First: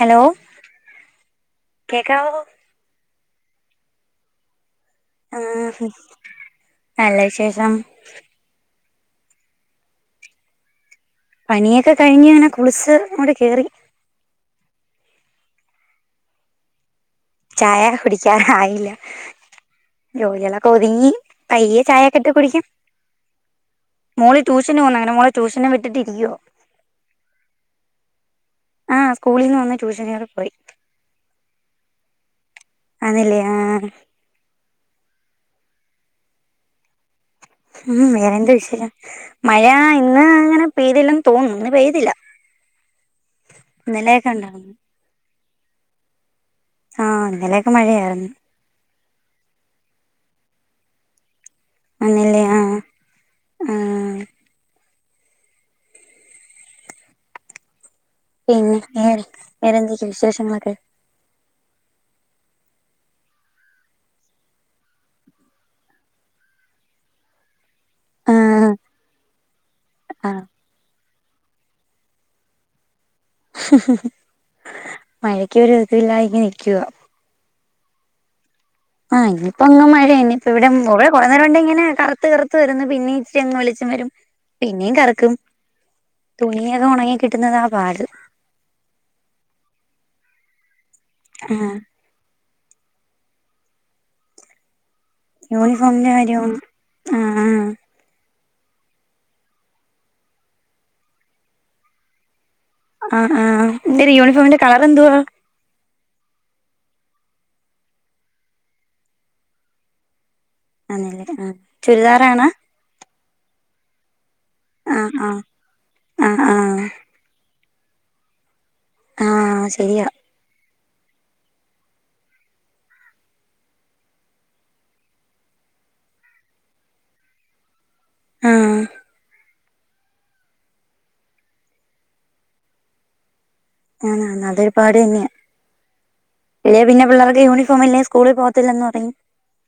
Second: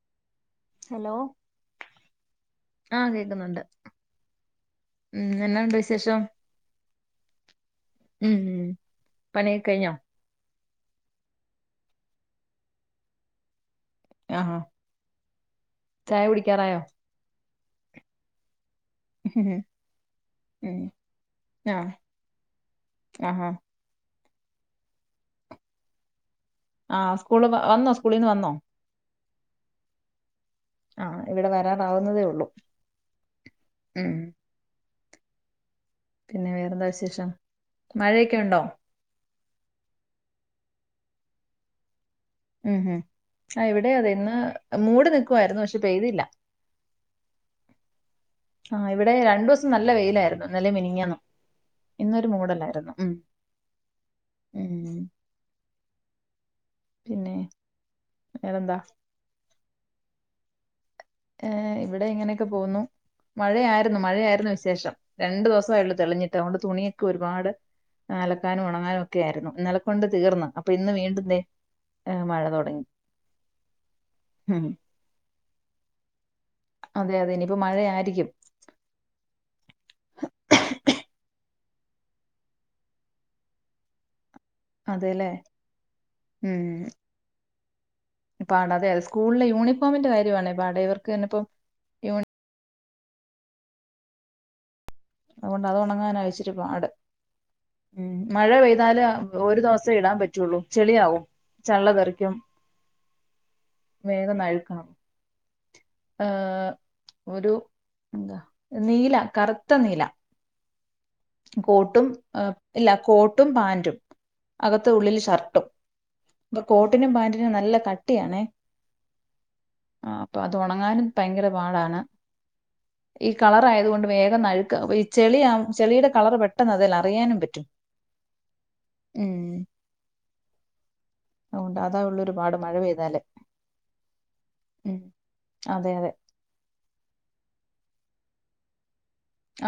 Hello hello കേക്കാവോ ആ കേക്കുന്നുണ്ട് ഉം എന്നാ ഉണ്ട് ആഹ് വിശേഷം നല്ല വിശേഷം ഉം ഉം പണി ഒക്കെ കഴിഞ്ഞോ പണിയൊക്കെ കഴിഞ്ഞ് ഇങ്ങനെ കുളിച്ച് ഇങ്ങോട്ട് കേറി ആ ചായ കുടിക്കാറായോ ചായ കുടിക്കാൻ ആയില്ല [unintelligible] ജോലികളൊക്കെ ഉം ഒതുങ്ങി പയ്യെ ആഹ് ചായൊക്കെ ഇട്ട് കുടിക്കാം ആഹാ മോള് ട്യൂഷന് പോണ് അങ്ങനെ മോളെ ട്യൂഷന് വിട്ടിട്ടിരിക്കയാ ആഹ് സ്കൂള് വന്നോ സ്കൂളീന്ന് വന്നോ സ്കൂളിൽ നിന്ന് വന്ന് ട്യൂഷന് കേറി പോയി ആ ഇവിടെ വരാറാവുന്നതേ ഒള്ളൂ ആണല്ലേ ആ പിന്നെ വേറെന്താ വിശേഷം ഉം വേറെ മഴയൊക്കെ എന്ത ഉണ്ടോ വിഷയം മഴ ഇന്ന് അങ്ങനെ പെയ്തില്ലന്ന് തോന്നുന്നു ഇന്ന് പെയ്തില്ല ഉം ഹം ആ ഇവിടെ അതെ ഇന്നലെയൊക്കെ ഇന്ന് ഉണ്ടായിരുന്നു മൂടി നിക്കുവായിരുന്ന് പക്ഷെ പെയ്തില്ല. ആഹ് ഇന്നലെയൊക്കെ മഴയായിരുന്ന്. ആ ഇവിടെ രണ്ടു ദിവസം നല്ല വെയിലായിരുന്ന് ന്നലേം മിനിഞ്ഞാന്നും. ഇന്നൊരു ആന്നല്ലേ ആഹ് മൂടലായിരുന്നു. ഉം ആഹ് ഊ പിന്നെ പിന്നെ വേറെന്താ വേറെ വേറെന്താ വിശേഷങ്ങളൊക്കെ ഏ ഇവിടെ ഇങ്ങനെയൊക്കെ പോവുന്നു മഴയായിരുന്നു മഴയായിരുന്നു വിശേഷം രണ്ടു ദിവസെ ആയുള്ളു തെളിഞ്ഞിട്ട് അതുകൊണ്ട് തുണിയൊക്കെ ഒരുപാട് അലക്കാനും ആഹ് ഉണങ്ങാനും ഒക്കെ ആയിരുന്നു ഇന്നലെക്കൊണ്ട് ആഹ് തീർന്ന് അപ്പൊ ഇന്ന് വീണ്ടും ദേ മഴ തുടങ്ങി ഉം മഴക്കൊരു ഇതില്ല അതെ അതെ ഇനിപ്പോ മഴ ആരിക്കും ആഹ് ഇനിയിപ്പോ [unintelligible] കറത്ത് കറത്ത് വരുന്ന് പിന്നേ ഇച്ചിരി അങ്ങ് വെളിച്ചം വരും പിന്നെയും അതെല്ലേ കറക്കും ഉം തുണിയൊക്കെ ഒണങ്ങി കിട്ടുന്നതാ പാട് പാട അതെ അതെ സ്കൂളിലെ യൂണിഫോമിന്റെ കാര്യമാണെ പാട് ഇവർക്കിപ്പം ആഹ് അതുകൊണ്ട് അത് യൂണിഫോമിന്റെ ഉണങ്ങാനാ കാര്യവും ഇച്ചിരി പാട് ആ ആ. ഉം മഴ പെയ്താല് അ ഒരു ദിവസേ ഇടാൻ പറ്റൂള്ളൂ ചെളിയാവും ചള്ള തെറിക്കും. ആ ആ എ യൂണിഫോമിന്റെ കളർ എന്തുവാ? ഏർ ഒരു എന്താ നീല കറുത്ത നീല. ആന്നല്ലേ ആഹ് കോട്ടും ഇ ചുരിദാറാണാ ഇല്ല. കോട്ട് ട്ടും പാന്റും. അകത്തു ആഹ് ഉള്ളില് ആഹ് ഷർട്ടും. ആഹ് അപ്പൊ ആഹ് കോട്ടിനും പാൻ്റിനു നല്ല കട്ടിയാണേ. ആഹ് ശരിയാ. അന്നാലും ഭയങ്കര പാടാണ്. ഈ കളർ ആയത് കൊണ്ട് വേഗം നഴുക്ക ഈ ചെളിയാ ചെളിയുടെ കളർ പെട്ടെന്ന് അതെല്ല അറിയാനും പറ്റും. ആഹ് ഉം അതുകൊണ്ട് അതാ ഉള്ള ഒരുപാട് മഴ പെയ്താല്. ആന്ന് ആന്ന് അതൊരുപാട് ഉം തന്നെയ. അതെ അതെ ഈടെ പിന്നെ പിള്ളേർക്ക് യൂണിഫോ മില്ലേ സ്കൂളിൽ പോവത്തില്ലെന്ന് പറയും.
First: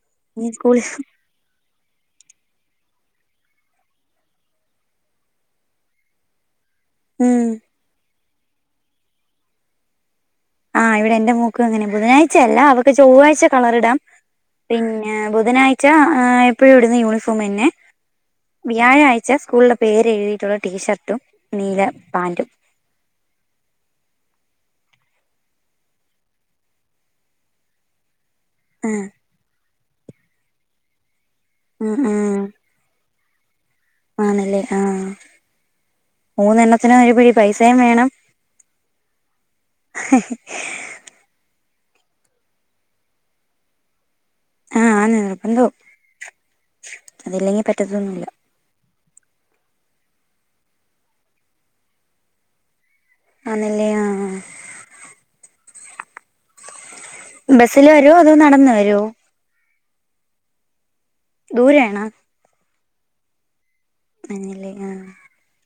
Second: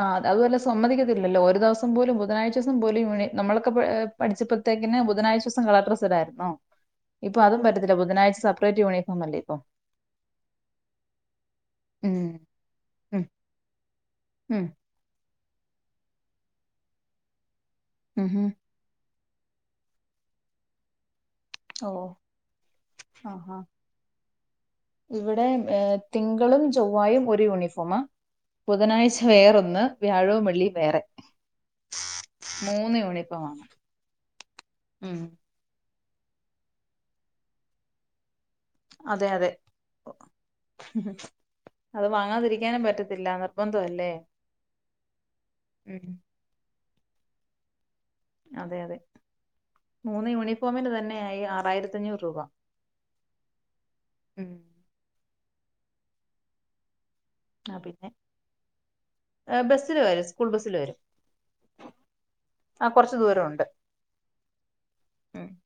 ആഹ് ഇനി അതുവല്ല സ്കൂളിൽ സമ്മതിക്കത്തില്ലോ. ഒരു ദിവസം പോലും ബുധനാഴ്ച ദിവസം പോലും യുണി നമ്മളൊക്കെ പഠിച്ചപ്പൊത്തേക്കിന്ന ബുധനാഴ്ച്ച ദിവസം കളർ ഡ്രെസ്സിടാരുന്നോ? ഇപ്പൊ ഉം അതും പറ്റത്തില്ല. ബുധനാഴ്ച സെപ്പറേറ്റ് യൂണിഫോം അല്ലേ ഇപ്പൊ. ആഹ് ഇവിടെ എന്റെ മോക്കും അങ്ങനാ ഉം ബുധനാഴ്ചയല്ല അവക്ക് ഉം ചൊവ്വാഴ്ച കളറിടാം ഉം പിന്നെ ബുധ നാഴ്ച്ച എപ്പോഴും ഇടുന്ന യൂണിഫോം എന്നെ. ഉം ഉം. വ്യാഴാഴ്ച ച്ച സ്കൂളിലെ പേര് എഴുതിയിട്ടുള്ള ടീഷർട്ടും നീല ഓ പാന്റും. ആ ആ ഇവിടെ ഏ തിങ്കളും ചൊവ്വായും ഒരു യൂണിഫോമാ. ആഹ് ബുധനാഴ്ച വേറൊന്ന് വ്യാഴോ വെള്ളിയും വേറെ. ഉം ഉ ഇപ്പമാണ്. ആണല്ലേ ആഹ്. മൂന്നെണ്ണത്തിനും ഒരു പിടി പൈസയും വേണം അതെ അതെ അത് വാങ്ങാതിരിക്കാനും പറ്റത്തില്ല. നിർബന്ധ അല്ലേ? ആഹ ആണ് നിർബന്തോ, അതില്ലെങ്കിൽ പറ്റത് അതെ അതെ. മൂന്ന് യൂണിഫോമിന് തന്നെയായി ആറായിരത്തഞ്ഞൂറ് രൂപ. ആന്നല്ലേ ആ ആ ഉം ആ ബസ്സില് വരുവോ അതോ നടന്ന് വരുവോ? ബസിൽ വരും സ്കൂൾ ബസിൽ വരും. ദൂരയാണാ? ആ കുറച്ച്‌ ദൂര ഉണ്ട്. [unintelligible]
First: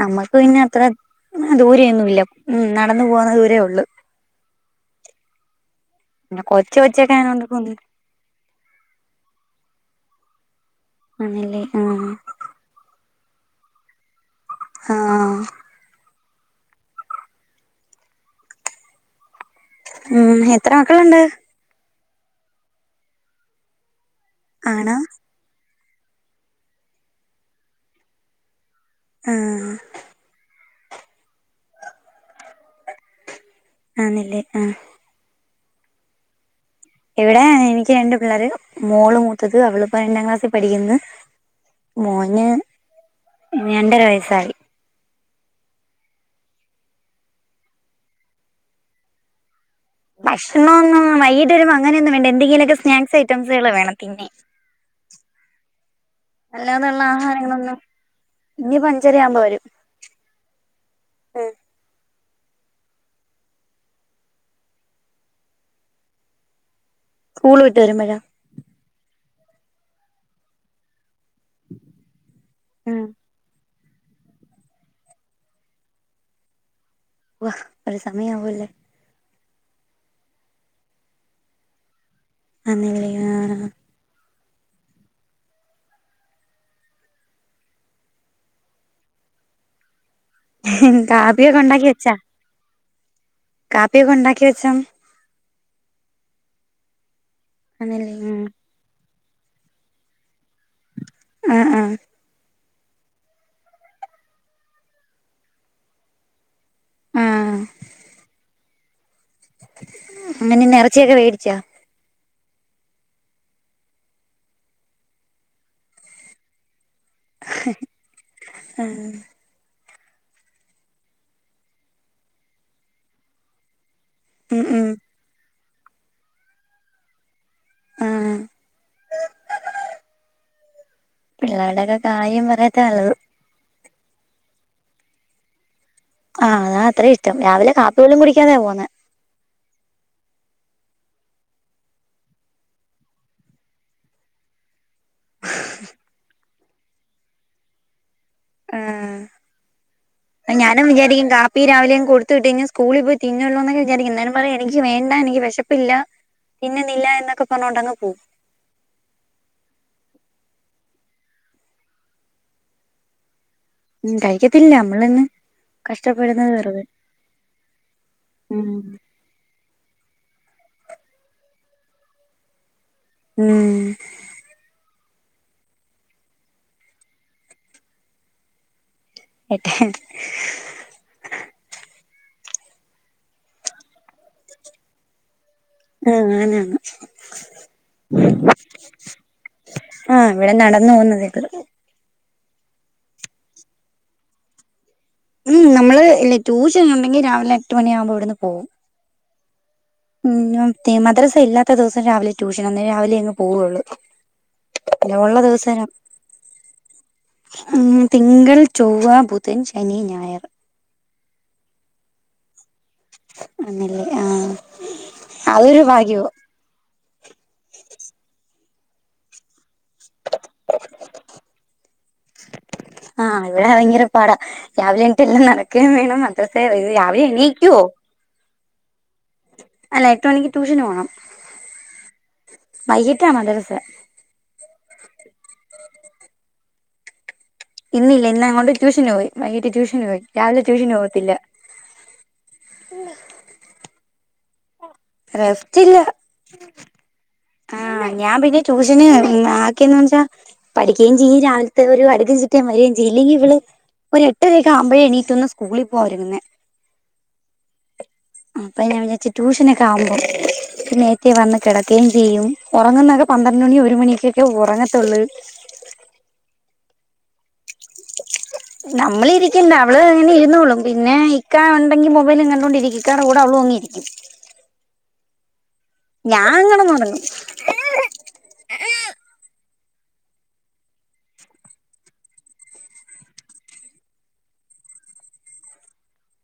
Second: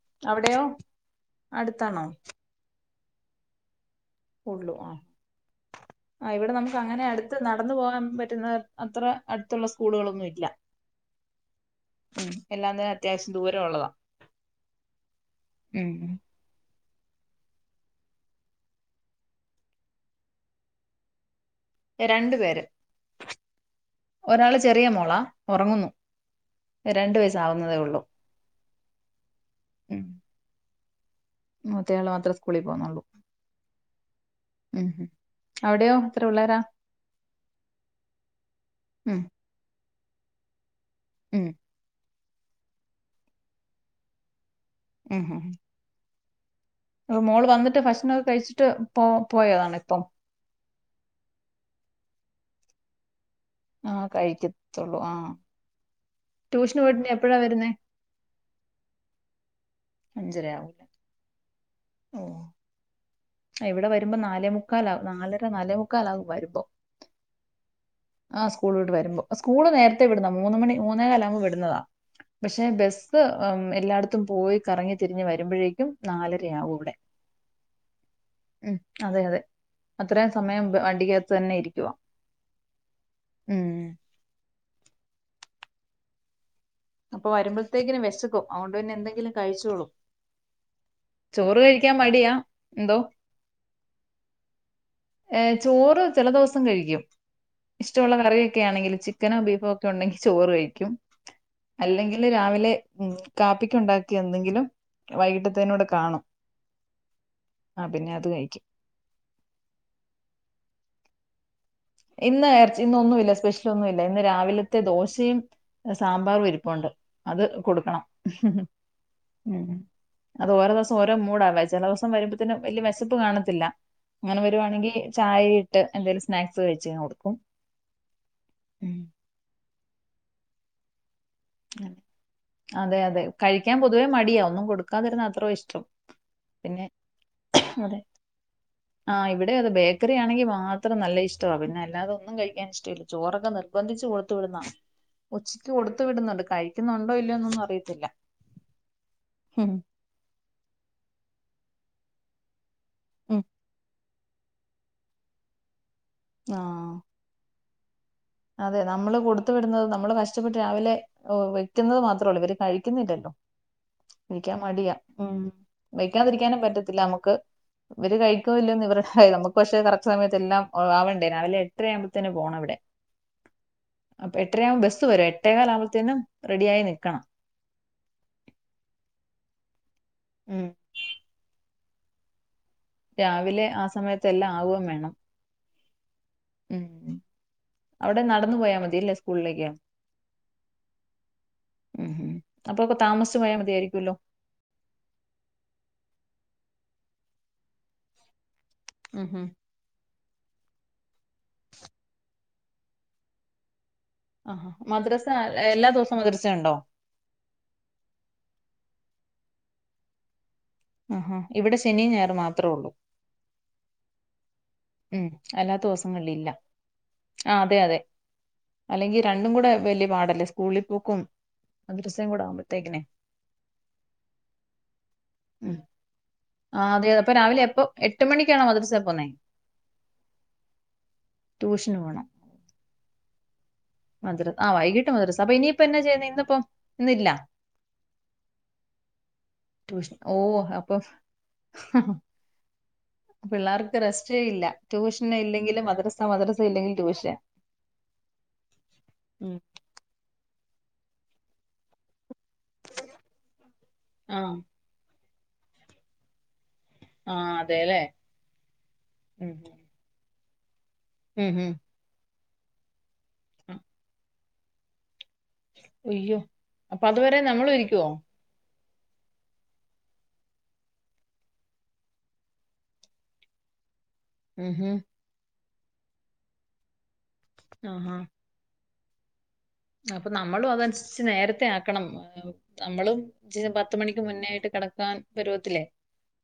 നമ്മുക്ക് പിന്നെ അവിടെയോ അത്ര അടുത്താണോ ദൂരൊന്നുല്ല ഉ നടന്ന് പോകുന്ന ദൂരേ ഉള്ളു. ഉള്ളു ആ ആ പിന്നെ ഇവിടെ കൊച്ച് നമുക്ക് അങ്ങനെ കൊച്ചൊക്കെ അടുത്ത് നടന്ന ആയോണ്ട് പോകാൻ പറ്റുന്ന അത്ര അടുത്തുള്ള സ്കൂളുകളൊന്നും ഇല്ല. ആന്നല്ല ആ. ഉം എല്ലാത്തിനും അത്യാവശ്യം ദൂരം ഉള്ളതാ. ആഹ. ഉം ഉം എത്ര മക്കള്ണ്ട്? രണ്ടു പേര്, ഒരാള് ചെറിയ ആണോ മോളാ ഉറങ്ങുന്നു. രണ്ട് വയസാവുന്നതേ ഉള്ളൂ. ആ ഉം മൂത്തയാള് മാത്രേ സ്കൂളിൽ പോവുന്നുള്ളൂ. ആന്നല്ലേ ആ. അവിടെയോ എത്ര പിള്ളേരാ? ഇവിടെ... എനിക്ക് രണ്ട് പിള്ളാര്, ഉം മോള് മൂത്തത് അവളിപ്പോ രണ്ടാം ക്ലാസ്സിൽ പഠിക്കുന്ന്. [unintelligible] മോന് രണ്ടര വയസ്സായി. ഉ ഹും. മോള് വന്നിട്ട് ഭക്ഷണൊക്കെ കഴിച്ചിട്ട് പോ പോയതാണ്. ഇപ്പം ഭക്ഷണൊന്നും വൈകീട്ട് വരും അങ്ങനൊന്നും വേണ്ട, എന്തെങ്കിലൊക്കെ സ്നാക്സായ് ഐറ്റംസുകള് വേണം ആഹ് തിന്നാൻ കഴിക്കത്തുള്ളൂ ആഹ് ട്യൂഷന് പോയിട്ട് അല്ലാതുള്ള ഇനി എപ്പഴാ വരുന്നേ ആഹാരങ്ങളൊന്നും, ഇനിപ്പൊ അഞ്ചരയാവുമ്പൊ വരും. അഞ്ചരയാവൂല ഉം ഓ ഇവിടെ വരുമ്പോ നാലേമുക്കാലാ നാലര നാലേമുക്കാലാകും വരുമ്പോ. സ്കൂള് വിട്ട് വരുമ്പഴാ? ആഹ് സ്കൂൾ വിട്ട് സ്കൂള് നേരത്തെ വിടുന്ന മൂന്ന്മണി മൂന്നേ കാലാവുമ്പോ വിടുന്നതാ, പക്ഷെ ഉം ബസ് എല്ലായിടത്തും പോയി കറങ്ങി തിരിഞ്ഞ് വരുമ്പൊഴേക്കും നാലരയാകും ഇവിടെ വ ഒരു സമയാവൊല്ലോ ഉം അതെ അതെ അത്രയും സമയം ബ വണ്ടിക്കകത്ത് തന്നെ ഇരിക്കുവ. ആന്നലെ ആ അപ്പൊ വരുമ്പഴ്ത്തേക്കിന് വെശക്കും, അതോണ്ട് പിന്നെ എന്തെങ്കിലും കഴിച്ചോളും. ചോറ് കാപ്പിയൊക്കെ ഉണ്ടാക്കി കഴിക്കാൻ വെച്ചാ മടിയാ എന്തോ കാപ്പിയൊക്കെ ഉണ്ടാക്കിവെച്ചോ? ഏ ചോറ് ചെല ദിവസം കഴിക്കും ഇഷ്ടവുള്ള ആന്നല്ലേ ഉം കറിയൊക്കേണെങ്കിൽ ചിക്കനോ ബീഫോ ഒക്കെ ഉണ്ടെങ്കി ചോറ് കഴിക്കും ആഹ് ആഹ് അല്ലെങ്കില് രാവിലെ കാപ്പിക്ക് ഉണ്ടാക്കിയെന്തെങ്കിലും വൈകിട്ടത്തേനൂടെ കാണും ആഹ് ആ പിന്നെ അത് കഴിക്കും. [unintelligible] ഇറച്ചിയൊക്കെ വേടിച്ചാ? ഇന്ന് എറച്ചി ഇന്നൊന്നുവില്ല സ്പെഷ്യൽ ഒന്നുവില്ല ഇന്ന് രാവിലത്തെ ദോശയും സാമ്പാറും ഇരിപ്പുണ്ട് അത് കൊടുക്കണം [inaudible] അത് ഓരോ ദിവസം ഓരോ മൂടാ ചെല ദിവസം വരുമ്പോത്തിന് വല്ല്യ വെശപ്പ് കാണത്തില്ല. അങ്ങനെ ഉം ഉം വരുവാണെങ്കിൽ ചായെ ഇട്ട് എന്തേലും സ്നാക്സ് [unintelligible] കൊടുക്കും. ആ ഉം. പിള്ളേർടെക്കെ അങ്ങനെ. കാര്യം അതെ പറയാത്താല്ലത് [unintelligible] പൊതുവേ മടിയാ ഒന്നും കൊടുക്കാതിരുന്ന അത്രോ ഇഷ്ടം ആഹ് അതാ പിന്നെ അത്ര ഇഷ്ടം രാവിലെ കാപ്പി അതെ പോലും കുടിക്കാതെയാ പോന്നെ ആ ഇവിടെ അതെ ബേക്കറി ആണെങ്കി മാ നല്ല ഇഷ്ടവാ പിന്നെ അല്ലാതെ ഒന്നും കഴിക്കാൻ ഇഷ്ടല്ല ചോറൊക്കെ നിർബന്ധിച്ച് കൊടുത്തു വിടുന്നതാ [unintelligible] കൊടുത്ത് വിടുന്നുണ്ട് കഴിക്കുന്നുണ്ടോ ഇല്ലയോ എന്നൊന്നും അറിയത്തില്ല ആ ഉം, ഞാനും വിചാരിക്കും കാപ്പി രാവിലെയാങ്ങ് കൊടുത്ത വിട്ടഴിഞ്ഞ സ്കൂളിൽ പോയി ഉം. തിന്നുള്ളൂ ന്നൊക്കെ വിചാരിക്കും ന്നാലും പറയും, എനിക്ക് വേണ്ട, എനിക്ക് വെശപ്പില്ല, ആ തിന്നുന്നില്ല എന്നൊക്കെ പറഞ്ഞോണ്ടങ്ങ്പോകു അതെ നമ്മള് കൊടുത്ത വിടുന്നത്, നമ്മള് കഷ്ടപ്പെട്ട് രാവിലെ ഏ വെക്കുന്നത് മാത്രൊള്ളൂ ഇവര് കഴിക്കുന്നില്ലല്ലോ. ഉം വെക്കാൻ കഴിക്കത്തില്ല മടിയാ. നമ്മളിന്ന് ഉം കഷ്ടപ്പെടുന്നത് വെക്കാതിരിക്കാനും വെറുതെ പറ്റത്തില്ല നമുക്ക് ഇവര് കഴിക്കോ ഉം ഇല്ലേന്ന് ഇവർക്കറിയാ നമുക്ക് പക്ഷെ കറക്റ്റ് സമയത്ത് ത്തെല്ലാം ആവണ്ടേ? രാവിലെ എട്ടരയാമ്പത്തിന് പോണവിടെ. ഉം അപ്പോ എട്ടരയാവും ബസ് ത്തുവരെ. എട്ടേകാലാവുമ്പഴത്തേനും റെഡി ആയി നിക്കണം. [unintelligible] ഉം രാവിലെ ആ സമയത്ത് എല്ലാം ആവു വേണം. ആ ഞാനാണ്. ഉം. അവിടെ നടന്നു പോയാ മതില്ലേ? സ്കൂളിലേക്ക്. ആഹ് ഇവിടെ നടന്നു പോകുന്നതേ ഉള്ളൂ ഉം അപ്പപ്പൊ താമസിച്ചു പോയാൽ മതിയയിരിക്കുമല്ലോ. ഉം നമ്മള് ഇല്ലെ ട്യൂഷൻ ഉണ്ടെങ്കിൽ രാവിലെ എട്ട് മണിയാവുമ്പോ ഇവിടുന്ന് പോവും. ഉം ഹ് മ് മദ്രാസ ഇല്ലാത്ത ദിവസം രാവിലെ ട്യൂഷൻ അന്നേ രാവിലെ അങ്ങ് പോകും അവള്. ആ മദ്രസ. എല്ലാ ദിവസവും മദ്രസുണ്ടോ? ഉം തിങ്കൾ, ചൊവ്വ, ബുധൻ, ശനി, ഞായർ. ആഹ ഇവിടെ ശനിയും, ഞായറ് മാത്രേള്ളൂ. ആണേല് ആഹ ഉം അല്ലാത്ത ദിവസങ്ങളിലില്ല ആ അതെ അതെ അല്ലെങ്കിൽ രണ്ടും കൂടെ വലിയ പാടല്ലേ സ്കൂളിൽ പോക്കും മദ്രസ്യം കൂട ആകുമ്പഴത്തേക്കിനെ ആ ഇവിടെ ഭയങ്കര പാടാ രാവിലെ എണിട്ട് എല്ലാം ഉം. നടക്കയും വേണം. മദ്രസ രാവിലെ എണീക്കുവോ? ക്കണോ മതിരിസ പോന്ന് അല്ല എട്ടു മണിക്ക് ട്യൂഷന് പോണം. ട്യൂഷന് പോണം വൈകിട്ടാ മദ്രസ. ആ വൈകിട്ട് മദ്രസ അപ്പൊ ഇനിയിപ്പ എന്നാ ചെയ്യുന്നേ. ഇന്ന് ഇപ്പം ഇന്നില്ല. ഇന്നില്ല. ഇന്ന് അങ്ങോട്ട് ട്യൂഷന് പോയി, വൈകീട്ട് ട്യൂഷന് പോയി, രാവിലെ ട്യൂഷന് പോകത്തില്ല. ഹും പിള്ളാർക്കും റസ്റ്റ്. ല്ല ട്യൂഷൻ ഇല്ലെങ്കിൽ മദ്രസ. മദ്രസ ഇല്ലെങ്കിൽ ട്യൂഷൻ. ആ ഞാൻ പിന്നെ ട്യൂഷന് ഉം. ആക്കിയെന്ന് വെച്ചാ പഠിക്കുകയും ചെയ്യും. രാവിലത്തെ ഒരു അടുക്കും ചിട്ടയും വരുകയും ചെയ്യും. ഇല്ലെങ്കിൽ ഇവള് ഒരു ആ എട്ടരൊക്ക ആകുമ്പോഴേ എണീക്കുന്ന സ്വാ കൂളി പോ ഒരുങ്ങുന്നെ ആ അതെല്ലേ അപ്പൊ ഞാൻ വിചാരിച്ചു ഉം ട്യൂഷനക്കെ ആവുമ്പോ നേത്തെ ഉം വന്ന് ഉം ഉം. കിടക്കുകയും ചെയ്യും. ഉറങ്ങുന്നതൊക്കെ പന്ത്രണ്ട് ആ, മണി ഒരു മണിക്കൊക്കെ ഉറങ്ങത്തുള്ളൂ. അയ്യോ അപ്പൊ അതുവരെ നമ്മള് ഇരിക്കുവോ. നമ്മള് ഇരിക്കണ്ട അവള് ഇങ്ങനെ ഇരുന്നോള്ളും. പിന്നെ ഇക്കാ ഉണ്ടെങ്കിൽ മൊബൈൽ കണ്ടോണ്ട് ഇരിക്കും ഇക്കാടെ കൂടെ അവളു ങ്ങ് യിരിക്കും. ഉം ഹും ഞാം കിടന്നുറങ്ങും. ആ ഹ ഹ അപ്പൊ നമ്മളും അതനുസരിച്ച് നേരത്തെ ആക്കണം. നമ്മളും ഇചി പത്ത് മണിക്ക് മുന്നേയിട്ട് ടക്കാൻ പരുവത്തില്ലേ.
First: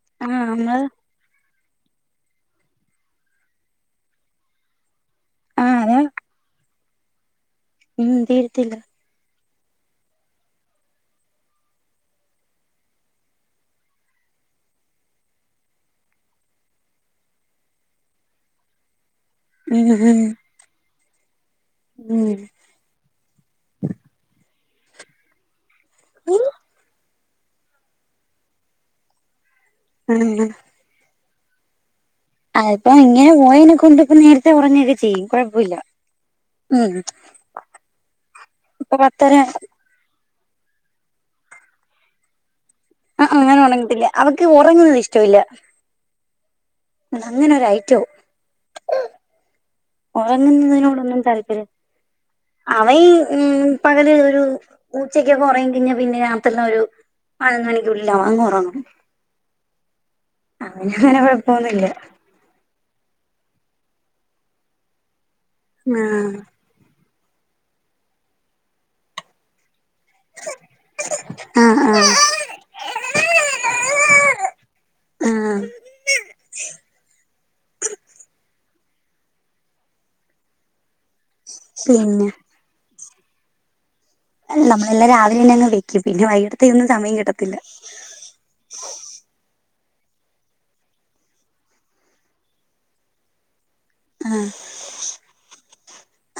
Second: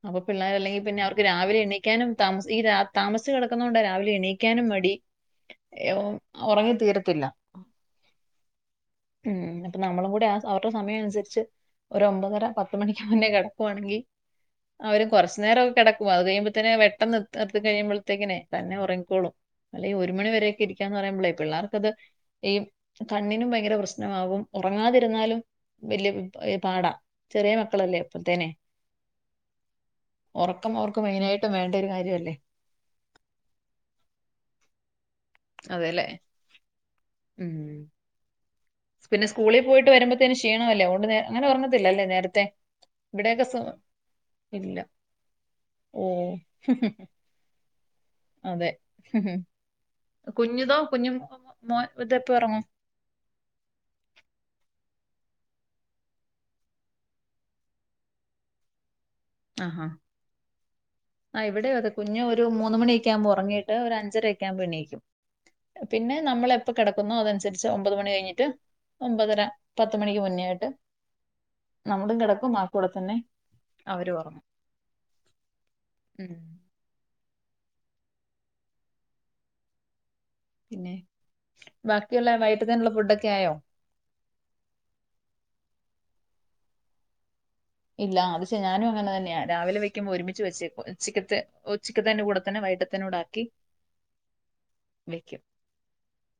അപ്പൊ ആഹ് പിള്ളാര് നമ്മള് അല്ലെങ്കിൽ പിന്നെ അവർക്ക് രാവിലെ എണിക്കാ ക്കാനും തമ മ ഈ താമസി കിടക്കുന്ന കൊണ്ട് രാവിലെ എണീക്കാനും മടി. ആഹ് ഉറങ്ങി തീരത്തില്ല. നിന്തിർത്തില്ല. ഉം അപ്പൊ നമ്മളും കൂടെ അവരുടെ സമയം അനുസരിച്ച് ഒരു ഒമ്പതര പത്ത് മണിക്ക് മുന്നേ കിടക്കുവാണെങ്കിൽ. അവരും കുറച്ചു നേരംക്കെ കിടക്കും. അത് കഴിയുമ്പോഴത്തേെന് വെട്ടം നിർ നിർത്തി കഴിയുമ്പോഴത്തേക്കനെ തന്നെ ഉറങ്ങിക്കോളും. അല്ലെ ഈ ഒരു ഉം മണി വരെയൊക്കെ ഇരിക്കാന്ന് പറയുമ്പോളേ പിള്ളേർക്കത് ഉം ഈ കണ്ണിനും ഭയങ്കര പ്രശ്നമാവും. ഉറങ്ങാതിരുന്നാലും വലിയ ഉം പാടാ. ചെറിയ മക്കളല്ലേ? അപ്പത്തേനെ ആഹ് ഉറക്കം അവർക്കും മെയിനായി ഇട്ട വേണ്ട ഒരു കാര്യല്ല അതിപ്പോ ഇങ്ങനെ പോയതിനെ കൊണ്ട്പ്പോ നേരത്തെ ഉറങ്ങൊക്കെ ചെയ്യും കുഴപ്പോല്ല അതെ അല്ലേ ഉം ഉം ഇപ്പൊ പിന്നെ പത്തര സ്കൂളിൽ പോയിട്ട് വരുമ്പോത്തേന് ക്ഷീണമല്ലേ അതോണ്ട് അങ്ങനെ ഒറഞ്ഞത്തില്ല അല്ലേ നേരത്തെ ആഹ ഇവിടെയൊക്കെ സു അങ്ങനെ ഉറങ്ങതില്ല അവക്ക് ഇല്ല ഉറങ്ങുന്നത് ഇഷ്ടമല്ല ഓ അതങ്ങനൊരൈറ്റവും അതെ കുഞ്ഞിതോ കുഞ്ഞു ഉറങ്ങുന്നതിനോടൊന്നും താല്പര്യം മോൻ ഇതെപ്പോ ഉറങ്ങും അവയി ഉ പകല് ഒരു ഉച്ചക്ക് ഒക്കെ ഒറങ്ങി കഴിഞ്ഞ പിന്നെ രാത്രില് ഒരു പതിനൊന്നു ണിക്കുള്ളില അങ്ങ് ഒറങ്ങും ആ ഹാ ഇവിടെയും കുഴപ്പമൊന്നുമില്ല അതെ കുഞ്ഞ് ഒരു മൂന്ന് മണി ഒക്കെ ആകുമ്പോ ഉറങ്ങീട്ടു ഒരഞ്ചര ഒക്കെ ആകുമ്പോ എണീക്കും പിന്നെ ആ നമ്മളെപ്പോ കിട ക്കുന്നോ അതനുസരിച്ച് ഒമ്പത് മണി കഴിഞ്ഞിട്ട് ഒമ്പതര പത്ത് മണിക്ക് മുന്നേ ആയിട്ട് ആ ആ നമ്മളും കിടക്കും ആ കൂടെ തന്നെ അവരും ഒറങ്ങും ആ ഉം പിന്നെ പിന്നെ ബാക്കിയുള്ള വൈകിട്ടത്തിനുള്ള ഫുഡൊക്കെ ആയോ നമ്മളെല്ല രാവില തന്നെ അങ് വെക്കും പിന്നെ വൈകിട്ടേതേന് ഒന്നും സമയം കിട്ട ഇല്ല അത് ശ ഞാനും അങ്ങനെ തന്നെയാ രാവിലെ വ [unintelligible] ഒരുമിച്ച് വെച്ചേക്കും ഉച്ചക്കത്തെ ഉച്ചക്കത്തിന്റെ കൂടെ തന്നെ വൈകിട്ടതെനുകൂടെ ആക്കി ആഹ വെക്കും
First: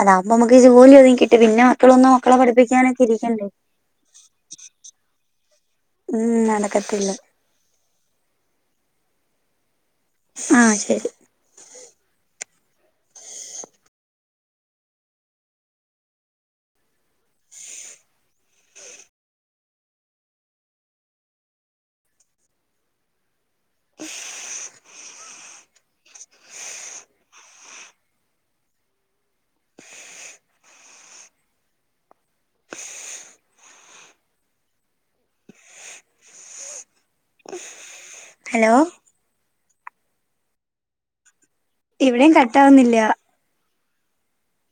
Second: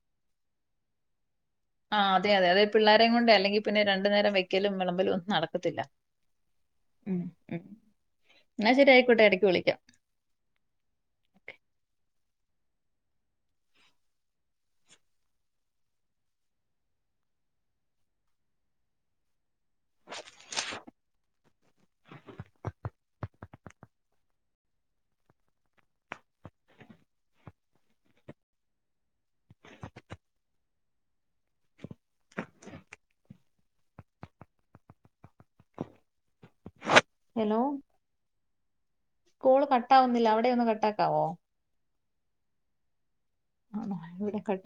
അതാമ്പം മക്ക് ജോലി ഒതുങ്ങി [inaudible] ആ് അതെയതെ അതേ പിള്ളാരേം കൊണ്ട് അല്ലെങ്കിൽ പിന്നെ രണ്ടു നേരം വെക്കലും വിളമ്പലുംഒന്നും നടക്കു [unintelligible] ഉം നടക്കത്തില്ല ന്നാ ശരി ആയിക്കോട്ടെ എടക്ക് വിളിക്യാം ആഹ് ശരി [inaudible] ഹലോ ഹലോ കോൾ കട്ടാവുന്നില്ല അവിടെ ഒന്ന് കട്ടാക്കാവോ ഇവിടെയും കട്ടാവുന്നില്ല ആണോ [unintelligible]